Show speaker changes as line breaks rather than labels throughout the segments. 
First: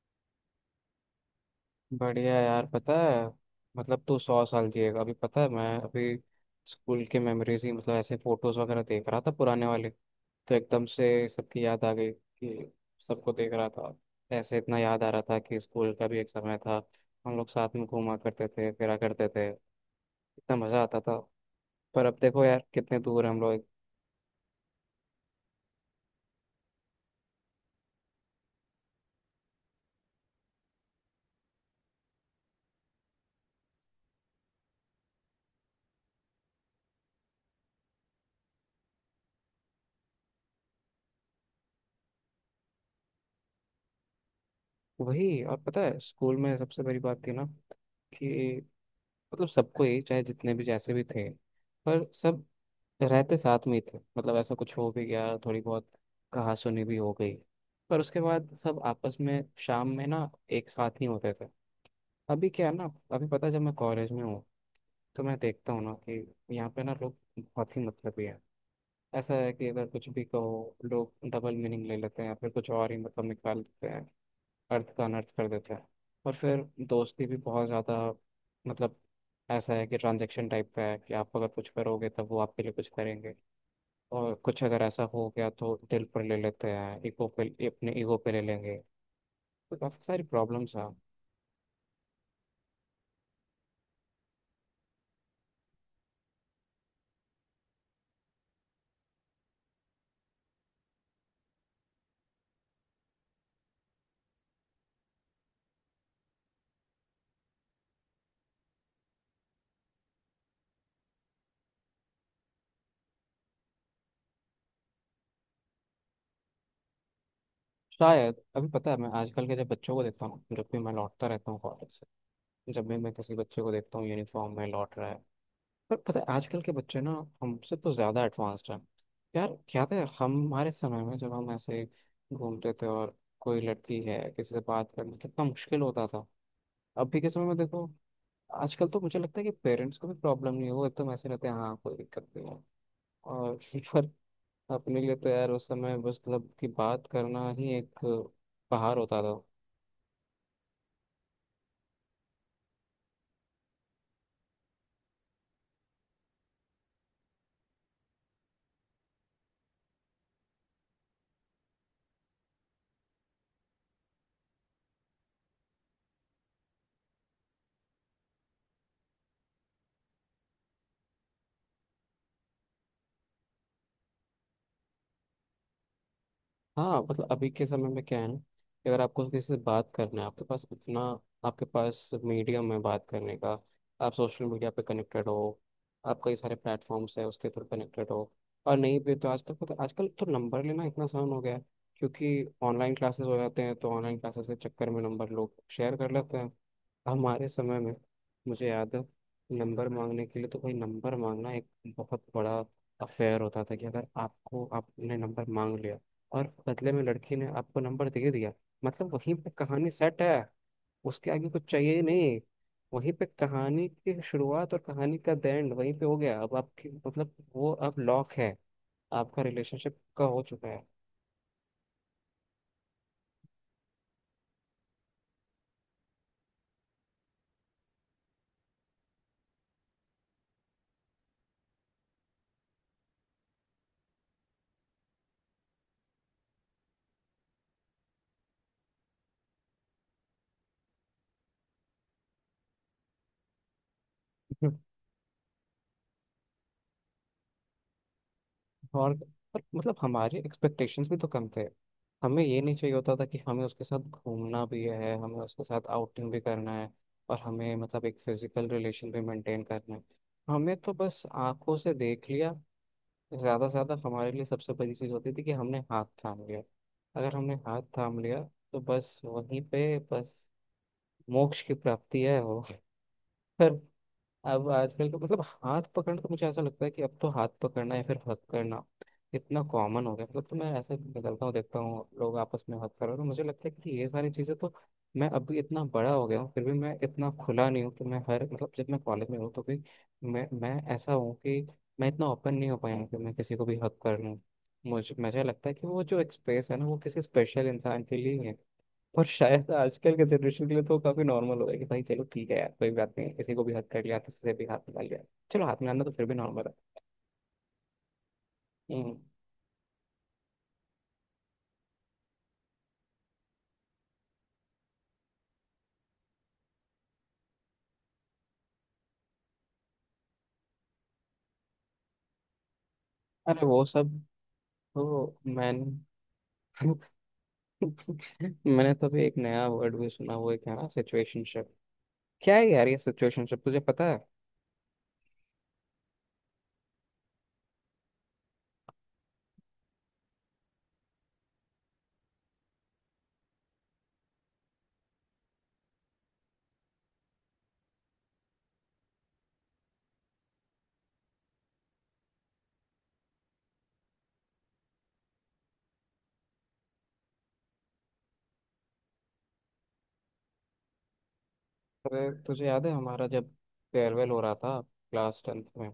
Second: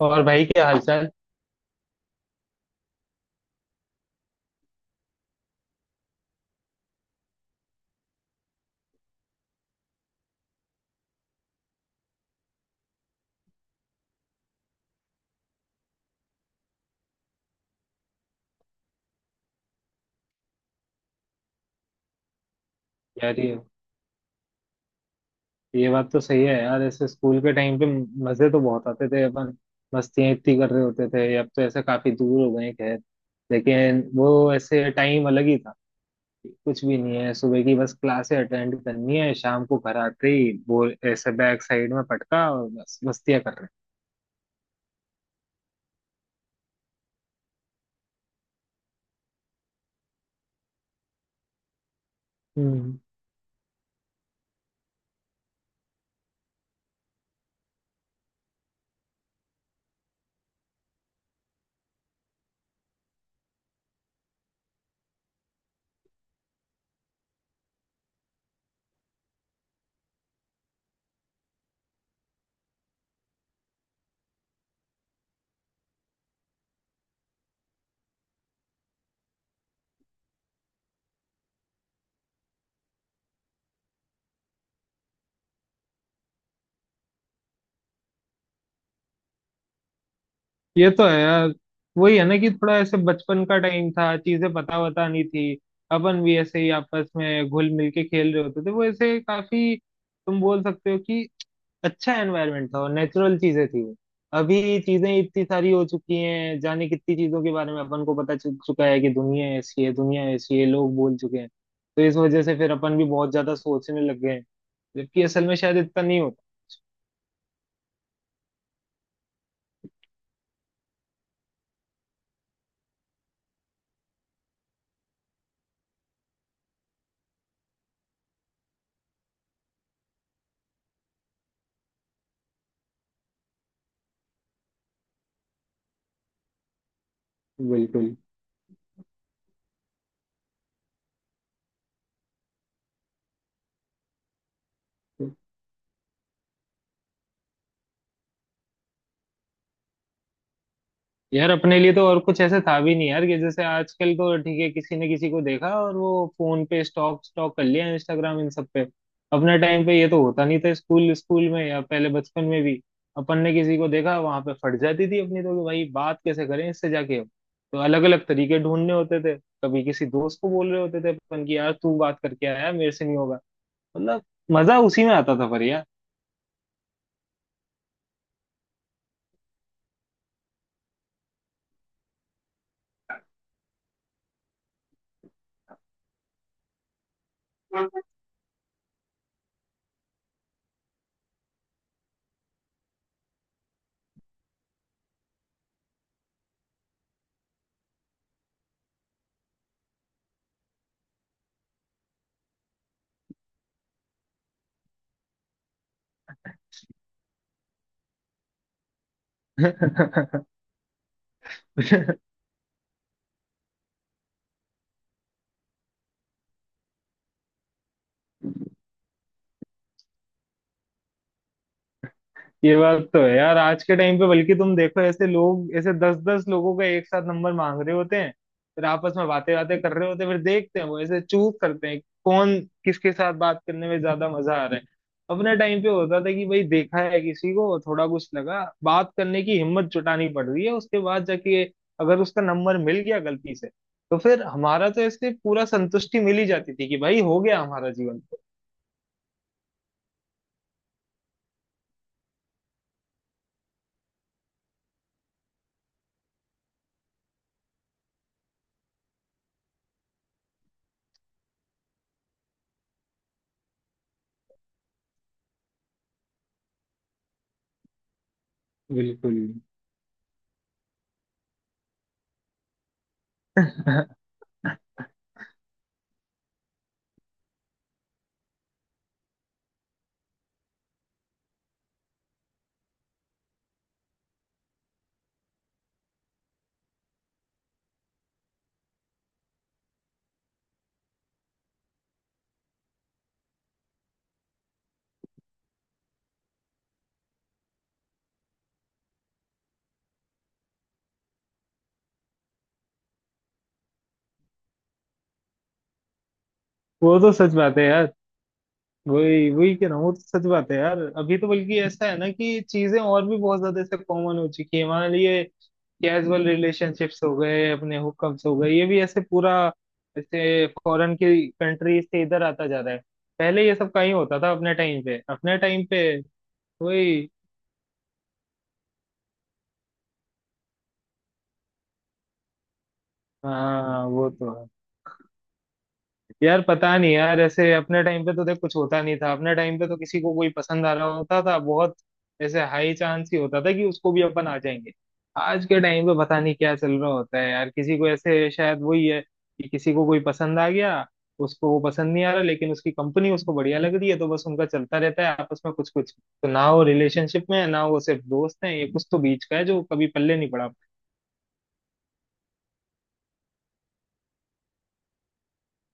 और भाई क्या हालचाल।
बढ़िया यार। पता है, मतलब तू 100 साल जिएगा। अभी पता है, मैं अभी स्कूल के मेमोरीज ही, मतलब ऐसे फोटोज वगैरह देख रहा था पुराने वाले। तो एकदम से सबकी याद आ गई कि सबको देख रहा था। ऐसे इतना याद आ रहा था कि स्कूल का भी एक समय था। हम लोग साथ में घूमा करते थे, फिरा करते थे। इतना मज़ा आता था। पर अब देखो यार, कितने दूर हैं हम
यार ये
लोग।
ये बात तो सही है यार, ऐसे स्कूल के टाइम पे मजे तो बहुत आते थे अपन। मस्तियां इतनी कर रहे होते थे, अब तो ऐसे काफी दूर हो गए हैं। खैर, लेकिन वो ऐसे टाइम अलग ही था। कुछ भी नहीं है, सुबह की बस क्लासे अटेंड करनी है, शाम को घर आते ही वो ऐसे बैक साइड में पटका और बस मस्तियां कर रहे
वही, और पता है स्कूल में सबसे बड़ी बात थी ना, कि मतलब सबको ही, चाहे जितने भी जैसे भी थे, पर सब
हैं।
रहते साथ में ही थे। मतलब ऐसा कुछ हो भी गया, थोड़ी बहुत कहासुनी भी हो गई, पर उसके बाद सब आपस में शाम में ना एक साथ ही होते थे। अभी क्या है ना, अभी पता है जब मैं कॉलेज में हूँ, तो मैं देखता हूँ ना कि यहाँ पे ना लोग बहुत ही मतलबी हैं। ऐसा है कि अगर कुछ भी कहो, लोग डबल मीनिंग ले लेते हैं या फिर कुछ और ही मतलब निकाल देते हैं। अर्थ का अनर्थ कर देते हैं। और फिर दोस्ती भी बहुत ज़्यादा, मतलब ऐसा है कि ट्रांजेक्शन टाइप का है, कि आप अगर कुछ करोगे तब वो आपके लिए कुछ करेंगे। और कुछ अगर ऐसा हो गया तो दिल पर ले लेते हैं, ईगो पे, अपने ईगो पे ले लेंगे। तो काफ़ी सारी प्रॉब्लम्स हैं।
ये तो है यार। वही है ना कि थोड़ा ऐसे बचपन का टाइम था, चीजें पता वता नहीं थी, अपन भी ऐसे ही आपस में घुल मिल के खेल रहे होते थे। वो ऐसे काफी, तुम बोल सकते हो कि अच्छा एनवायरनमेंट था और नेचुरल चीजें थी वो। अभी चीजें इतनी सारी हो चुकी हैं, जाने कितनी चीजों के बारे में अपन को पता चल चुका है कि दुनिया ऐसी है, दुनिया ऐसी है, लोग बोल चुके हैं। तो इस वजह से फिर अपन भी बहुत ज्यादा सोचने लग गए हैं, जबकि असल में शायद इतना नहीं होता।
शायद अभी पता है, मैं आजकल के जब बच्चों को देखता हूँ, जब भी मैं लौटता रहता हूँ कॉलेज से, जब भी मैं किसी बच्चे को देखता हूँ यूनिफॉर्म में लौट रहा है, पर पता है आजकल के बच्चे ना हमसे तो ज़्यादा एडवांस्ड हैं। यार क्या था हमारे समय में, जब हम ऐसे घूमते थे, और कोई लड़की है, किसी से बात करना कितना मुश्किल होता था। अभी के समय में देखो,
बिल्कुल।
आजकल तो मुझे लगता है कि पेरेंट्स को भी प्रॉब्लम नहीं है। वो एकदम ऐसे रहते हैं, हाँ कोई दिक्कत नहीं है। और पर अपने लिए तो यार उस समय बस, मतलब कि बात करना ही एक पहाड़ होता था।
यार अपने लिए तो और कुछ ऐसे था भी नहीं यार, कि जैसे आजकल तो ठीक है, किसी ने किसी को देखा और वो फोन पे स्टॉक स्टॉक कर लिया, इंस्टाग्राम इन सब पे। अपने टाइम पे ये तो होता नहीं था। स्कूल स्कूल में या पहले बचपन में भी अपन ने किसी को देखा वहां पे, फट जाती थी अपनी तो कि भाई बात कैसे करें इससे जाके। अब तो अलग अलग तरीके ढूंढने होते थे। कभी किसी दोस्त को बोल रहे होते थे अपन की यार तू बात करके आया, मेरे से नहीं होगा। मतलब, मजा उसी में आता था पर यार।
हाँ, मतलब अभी के समय में क्या है ना कि अगर आपको किसी से बात करना है, आपके पास उतना आपके पास मीडियम है बात करने का। आप सोशल मीडिया पे कनेक्टेड हो, आप कई सारे प्लेटफॉर्म्स है उसके थ्रू कनेक्टेड हो। और नहीं भी तो आजकल पता, आजकल तो नंबर लेना इतना आसान हो गया है, क्योंकि ऑनलाइन क्लासेस हो जाते हैं, तो ऑनलाइन क्लासेस के चक्कर में नंबर लोग शेयर कर लेते हैं। हमारे समय में, मुझे याद है, नंबर मांगने के लिए तो भाई, नंबर मांगना एक बहुत बड़ा अफेयर होता था। कि अगर आपको, आपने नंबर मांग लिया और बदले में लड़की ने आपको नंबर दे दिया, मतलब वहीं पे कहानी सेट है। उसके आगे कुछ चाहिए ही नहीं। वहीं पे कहानी की शुरुआत और कहानी का एंड वहीं पे हो गया। अब आपकी, मतलब वो अब लॉक है। आपका रिलेशनशिप का हो चुका है।
ये बात तो है यार। आज के टाइम पे बल्कि तुम देखो ऐसे लोग ऐसे दस दस लोगों का एक साथ नंबर मांग रहे होते हैं। फिर आपस में बातें बातें कर रहे होते हैं, फिर देखते हैं वो ऐसे चूज करते हैं कौन किसके साथ बात करने में ज्यादा मजा आ रहा है। अपने टाइम पे होता था कि भाई देखा है किसी को, थोड़ा कुछ लगा, बात करने की हिम्मत जुटानी पड़ रही है। उसके बाद जाके अगर उसका नंबर मिल गया गलती से, तो फिर हमारा तो ऐसे पूरा संतुष्टि मिल ही जाती थी कि भाई हो गया हमारा जीवन तो।
और पर मतलब हमारे एक्सपेक्टेशंस भी तो कम थे। हमें ये नहीं चाहिए होता था कि हमें उसके साथ घूमना भी है, हमें उसके साथ आउटिंग भी करना है, और हमें मतलब एक फिजिकल रिलेशन भी मेंटेन करना है। हमें तो बस आंखों से देख लिया, ज़्यादा से ज़्यादा हमारे लिए सबसे बड़ी चीज़ होती थी कि हमने हाथ थाम लिया। अगर हमने हाथ थाम लिया तो बस
बिल्कुल।
वहीं पे बस मोक्ष की प्राप्ति है वो। पर अब आजकल का मतलब, हाथ पकड़ना तो मुझे ऐसा लगता है कि अब तो हाथ पकड़ना या फिर हक करना इतना कॉमन हो गया। मतलब तो मैं ऐसे निकलता हूँ, देखता हूँ लोग आपस में हक कर रहे हैं, तो मुझे लगता है कि ये सारी चीज़ें तो, मैं अभी इतना बड़ा हो गया हूँ फिर भी मैं इतना खुला नहीं हूँ कि मैं हर, मतलब जब मैं कॉलेज में हूँ तो भी मैं ऐसा हूँ कि मैं इतना ओपन नहीं हो पाया हूँ कि मैं किसी को भी हक कर लूँ। मुझे मुझे लगता है कि वो जो एक स्पेस है ना, वो किसी स्पेशल इंसान के लिए ही है। और शायद आजकल के जनरेशन के लिए तो काफी नॉर्मल हो गया कि भाई चलो ठीक है यार, कोई बात नहीं, किसी को भी हक कर लिया, किसी से भी हाथ मिला लिया। चलो हाथ मिलाना तो फिर भी नॉर्मल है।
वो तो सच बात है यार।
हम्म,
वही वही कह रहा हूँ, वो तो सच बात है यार। अभी तो बल्कि ऐसा है ना कि चीजें और भी बहुत ज्यादा ऐसे कॉमन हो चुकी है हमारे लिए। कैजुअल रिलेशनशिप्स हो गए, अपने हुकअप्स हो गए, ये भी ऐसे पूरा ऐसे फॉरेन की कंट्री से इधर आता जा रहा है।
अरे
पहले ये
वो
सब कहीं
सब
होता था अपने टाइम
तो
पे?
मैंने
वही।
मैंने तो अभी एक नया वर्ड भी सुना, वो क्या ना, सिचुएशनशिप। क्या है यार ये सिचुएशनशिप, तुझे पता
हाँ
है?
वो तो है यार। पता नहीं यार, ऐसे अपने टाइम पे तो देख कुछ होता नहीं था। अपने टाइम पे तो किसी को कोई पसंद आ रहा होता था, बहुत ऐसे हाई चांस ही होता था कि उसको भी अपन आ जाएंगे। आज के टाइम पे पता नहीं क्या चल रहा होता है यार। किसी को ऐसे, शायद वही है कि किसी को कोई पसंद आ गया, उसको वो पसंद नहीं आ रहा, लेकिन उसकी कंपनी उसको बढ़िया लग रही है, तो बस उनका चलता रहता है आपस में कुछ कुछ। तो ना वो रिलेशनशिप में है ना वो सिर्फ दोस्त हैं, ये कुछ तो बीच का है जो कभी पल्ले नहीं पड़ा।
अरे तुझे याद है हमारा जब फेयरवेल हो रहा था, क्लास 10वीं में,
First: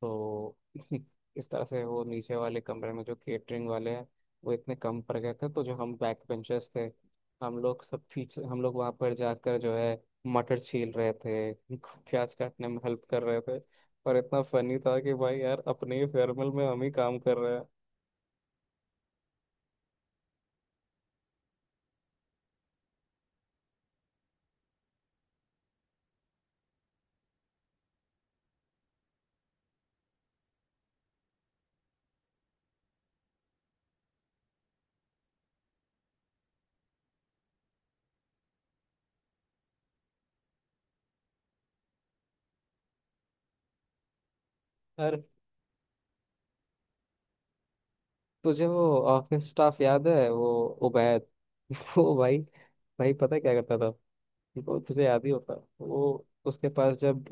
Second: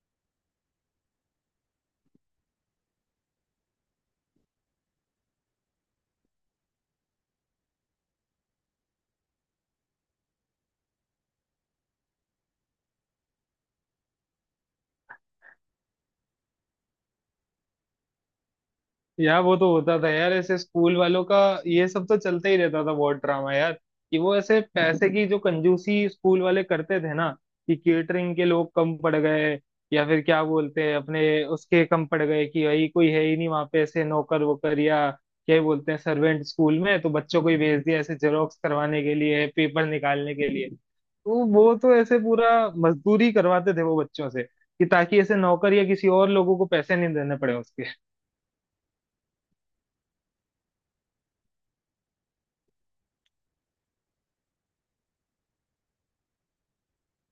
तो इस तरह से वो नीचे वाले कमरे में जो केटरिंग वाले हैं, वो इतने कम पड़ गए थे, तो जो हम बैक बेंचर्स थे, हम लोग सब पीछे, हम लोग वहाँ पर जाकर जो है मटर छील रहे थे, प्याज काटने में हेल्प कर रहे थे। और इतना फनी था कि भाई यार, अपने ही फेयरवेल में हम ही काम कर रहे हैं।
यार वो तो होता था यार ऐसे स्कूल वालों का। ये सब तो चलता ही रहता था, बहुत ड्रामा यार। कि वो ऐसे पैसे की जो कंजूसी स्कूल वाले करते थे ना, कि केटरिंग के लोग कम पड़ गए, या फिर क्या बोलते हैं अपने, उसके कम पड़ गए कि भाई कोई है ही नहीं वहां पे ऐसे नौकर वोकर या क्या ही बोलते हैं सर्वेंट। स्कूल में तो बच्चों को ही भेज दिया ऐसे जेरोक्स करवाने के लिए, पेपर निकालने के लिए। तो वो तो ऐसे पूरा मजदूरी करवाते थे वो बच्चों से, कि ताकि
यार
ऐसे नौकर या किसी और लोगों को पैसे नहीं देने पड़े उसके।
तुझे वो ऑफिस स्टाफ याद है, वो उबैद? वो भाई, भाई पता है क्या करता था, वो तुझे याद ही होगा। वो उसके पास जब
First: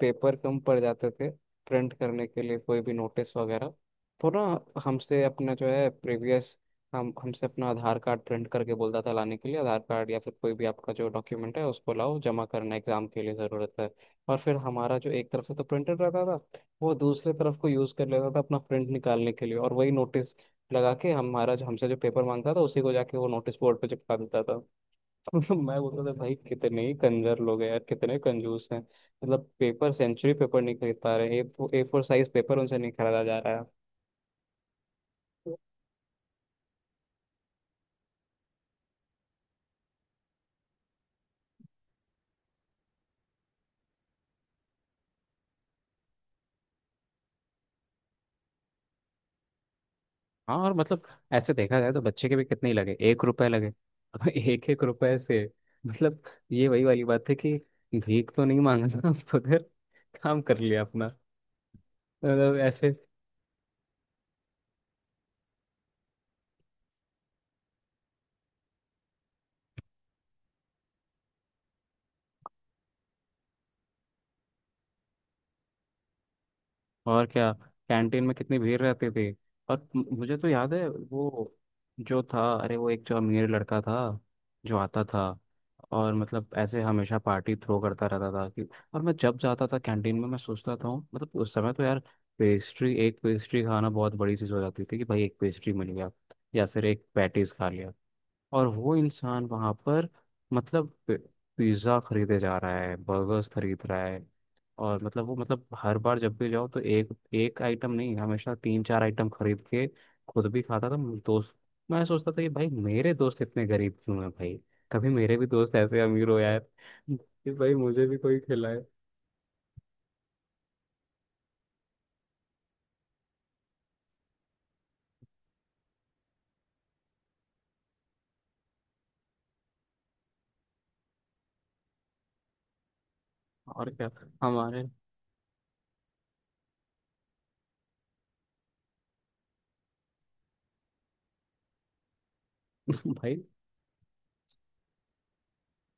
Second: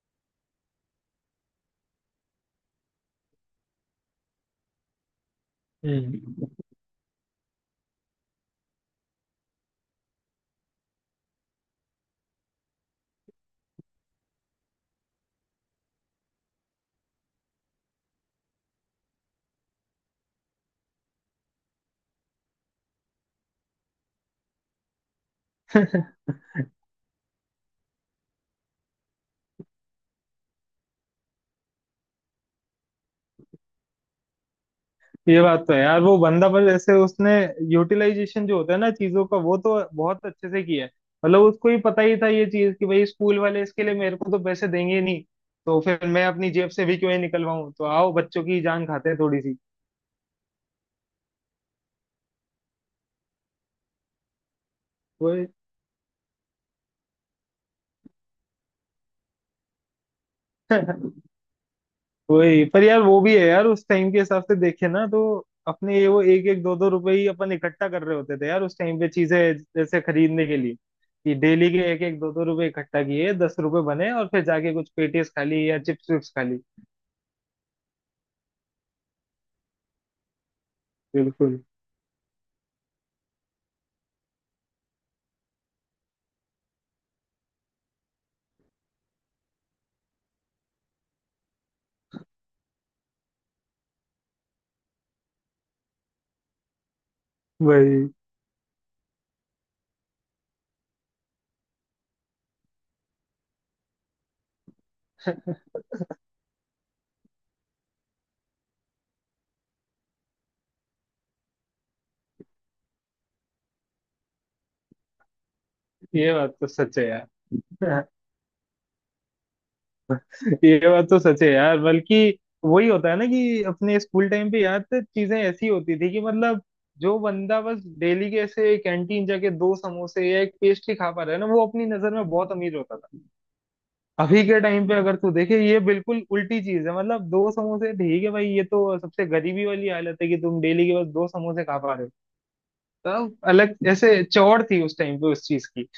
पेपर कम पड़ जाते थे प्रिंट करने के लिए, कोई भी नोटिस वगैरह, तो ना हमसे अपना जो है
हम्म।
प्रीवियस, हम हमसे अपना आधार कार्ड प्रिंट करके बोलता था लाने के लिए, आधार कार्ड या फिर कोई भी आपका जो डॉक्यूमेंट है उसको लाओ, जमा करना, एग्जाम के लिए ज़रूरत है। और फिर हमारा जो एक तरफ से तो प्रिंटर रहता था, वो दूसरे तरफ को यूज़ कर लेता था अपना प्रिंट निकालने के लिए, और वही नोटिस लगा के हमारा जो, हमसे जो पेपर मांगता था, उसी को जाके वो नोटिस बोर्ड पे चिपका देता था। मैं बोलता था भाई कितने ही कंजर लोग हैं यार, कितने कंजूस हैं, मतलब पेपर, सेंचुरी पेपर नहीं खरीद पा रहे, ए फोर साइज पेपर उनसे नहीं खरीदा जा रहा है।
ये बात तो है यार। वो बंदा पर जैसे उसने यूटिलाइजेशन जो होता है ना चीजों का, वो तो बहुत अच्छे से किया है। मतलब उसको ही पता ही था ये चीज कि भाई स्कूल वाले इसके लिए मेरे को तो पैसे देंगे ही नहीं, तो फिर मैं अपनी जेब से भी क्यों ही निकलवाऊं, तो आओ बच्चों की जान खाते हैं थोड़ी सी।
हाँ, और मतलब ऐसे देखा जाए तो बच्चे के भी कितने ही लगे, 1 रुपए लगे। अब एक एक रुपए से मतलब, ये वही वाली बात है कि भीख तो नहीं मांगा था उधर, काम कर
वो।
लिया अपना, मतलब
वही पर
ऐसे।
यार वो भी है यार, उस टाइम के हिसाब से देखे ना तो अपने ये वो एक एक दो दो रुपए ही अपन इकट्ठा कर रहे होते थे यार उस टाइम पे, चीजें जैसे खरीदने के लिए। कि डेली के एक एक दो दो रुपए इकट्ठा किए, 10 रुपए बने, और फिर जाके कुछ पेटीज खा ली या चिप्स विप्स खा ली।
और क्या, कैंटीन में कितनी भीड़ रहती थी। और मुझे तो याद है वो
बिल्कुल।
जो था, अरे वो एक जो अमीर लड़का था, जो आता था और मतलब ऐसे हमेशा पार्टी थ्रो करता रहता था कि, और मैं जब जाता था कैंटीन में, मैं सोचता था मतलब उस समय तो यार पेस्ट्री, एक पेस्ट्री खाना बहुत बड़ी चीज़ हो जाती थी। कि भाई एक पेस्ट्री मिल गया या फिर एक पैटीज खा लिया।
वही।
और वो इंसान वहां पर मतलब पिज्ज़ा खरीदे जा रहा है, बर्गर्स खरीद रहा है। और मतलब वो मतलब हर बार जब भी जाओ तो एक, एक आइटम नहीं, हमेशा 3-4 आइटम खरीद के खुद भी खाता था मेरे दोस्त। मैं सोचता था कि भाई मेरे दोस्त इतने गरीब क्यों हैं भाई, कभी मेरे भी दोस्त ऐसे अमीर
ये
हो
बात
यार।
तो सच है
कि भाई मुझे
यार।
भी कोई खिलाए।
ये बात तो सच है यार, बल्कि वही होता है ना कि अपने स्कूल टाइम पे यार तो चीजें ऐसी होती थी कि, मतलब, जो बंदा बस डेली के ऐसे कैंटीन जाके दो समोसे या एक पेस्ट्री खा पा रहा है ना, वो अपनी नजर में बहुत अमीर होता था।
और क्या,
अभी के
हमारे
टाइम पे अगर तू देखे ये बिल्कुल उल्टी चीज है। मतलब दो समोसे ठीक है भाई, ये तो सबसे गरीबी वाली हालत है कि तुम डेली के बस दो समोसे खा पा रहे हो। तब
भाई।
अलग ऐसे चौड़ थी उस टाइम पे उस चीज की।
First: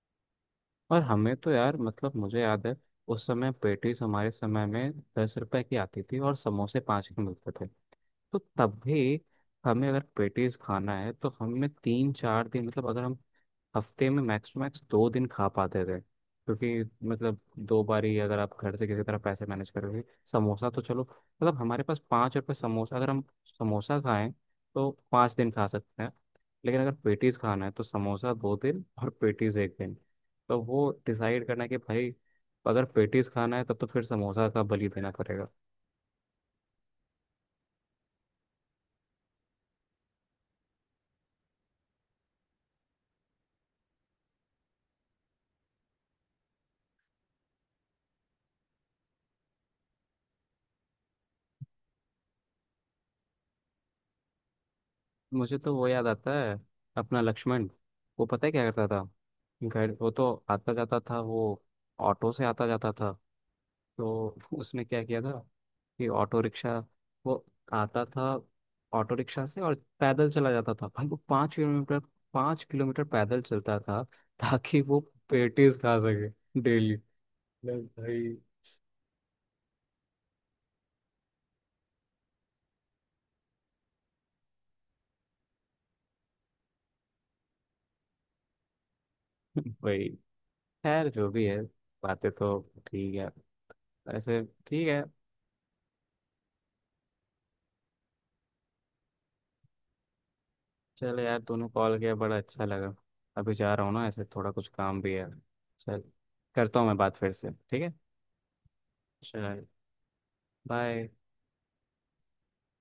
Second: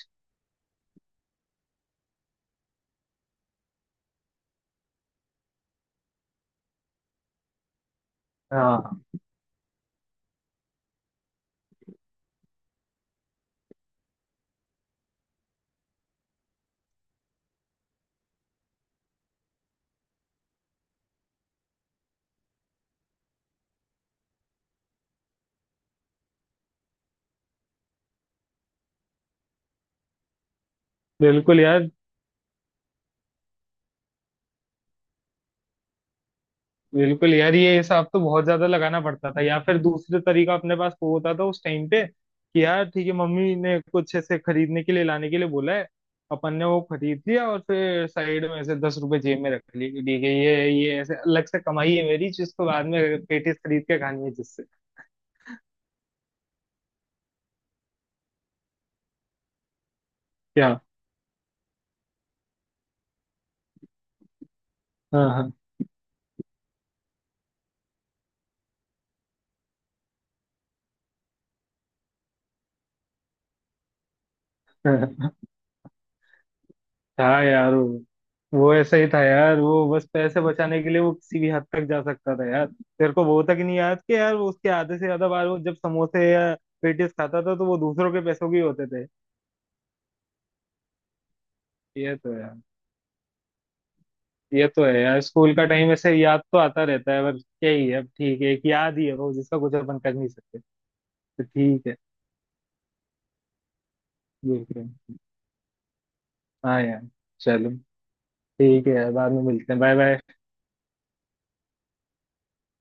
और हमें तो यार मतलब मुझे याद है, उस समय पेटीज हमारे समय में 10 रुपए की आती थी और समोसे 5 के मिलते थे। तो तब
हाँ।
भी हमें अगर पेटीज खाना है तो हमें 3-4 दिन, मतलब अगर हम हफ्ते में मैक्स टू मैक्स 2 दिन खा पाते थे, क्योंकि मतलब 2 बारी अगर आप घर से किसी तरह पैसे मैनेज करोगे। समोसा तो चलो, मतलब हमारे पास 5 रुपये, समोसा अगर हम समोसा खाएं तो 5 दिन खा सकते हैं। लेकिन अगर पेटीज खाना है तो समोसा 2 दिन और पेटीज एक दिन। तो वो डिसाइड
बिल्कुल
करना है कि
यार।
भाई, अगर पेटीज खाना है तब तो फिर समोसा का बलि देना पड़ेगा।
बिल्कुल यार, ये हिसाब तो बहुत ज्यादा लगाना पड़ता था। या फिर दूसरे तरीका अपने पास वो होता था उस टाइम पे कि यार ठीक है, मम्मी ने कुछ ऐसे खरीदने के लिए लाने के लिए बोला है, अपन ने वो खरीद लिया और फिर साइड में ऐसे 10 रुपए जेब में रख लिए कि ठीक है ये ऐसे अलग से कमाई है मेरी, जिसको बाद में पेटीज खरीद के खानी है, जिससे।
मुझे तो वो याद आता है, अपना लक्ष्मण। वो पता है क्या करता था, घर वो तो
क्या।
आता जाता था, वो ऑटो से आता जाता था। तो उसने क्या किया था
हाँ,
कि ऑटो रिक्शा, वो आता था ऑटो रिक्शा से, और पैदल चला जाता था भाई वो, 5 किलोमीटर, 5 किलोमीटर पैदल चलता था, ताकि वो
हाँ,
पेटीज खा सके डेली।
हाँ। यार
मतलब
वो
भाई,
वो ऐसा ही था यार। वो बस पैसे बचाने के लिए वो किसी भी हद तक जा सकता था यार। तेरे को वो तक नहीं याद कि यार वो उसके आधे से ज्यादा बार वो जब समोसे या पेटीज खाता था, तो वो दूसरों के पैसों के ही होते थे।
भाई खैर जो भी है,
ये
बातें
तो
तो
यार।
ठीक है ऐसे।
ये तो
ठीक
है
है
यार, स्कूल का टाइम ऐसे याद तो आता रहता है, पर क्या ही है अब। ठीक है, एक याद ही है वो, जिसका कुछ अपन कर नहीं सकते।
चल यार,
तो
तूने
ठीक है।
कॉल किया बड़ा अच्छा लगा। अभी जा रहा हूँ ना, ऐसे थोड़ा
देख
कुछ
रहे
काम भी
हैं।
है। चल, करता
हाँ
हूँ मैं
यार,
बात फिर से,
चलो
ठीक है?
ठीक है यार, बाद में
चल,
मिलते हैं, बाय बाय।
बाय।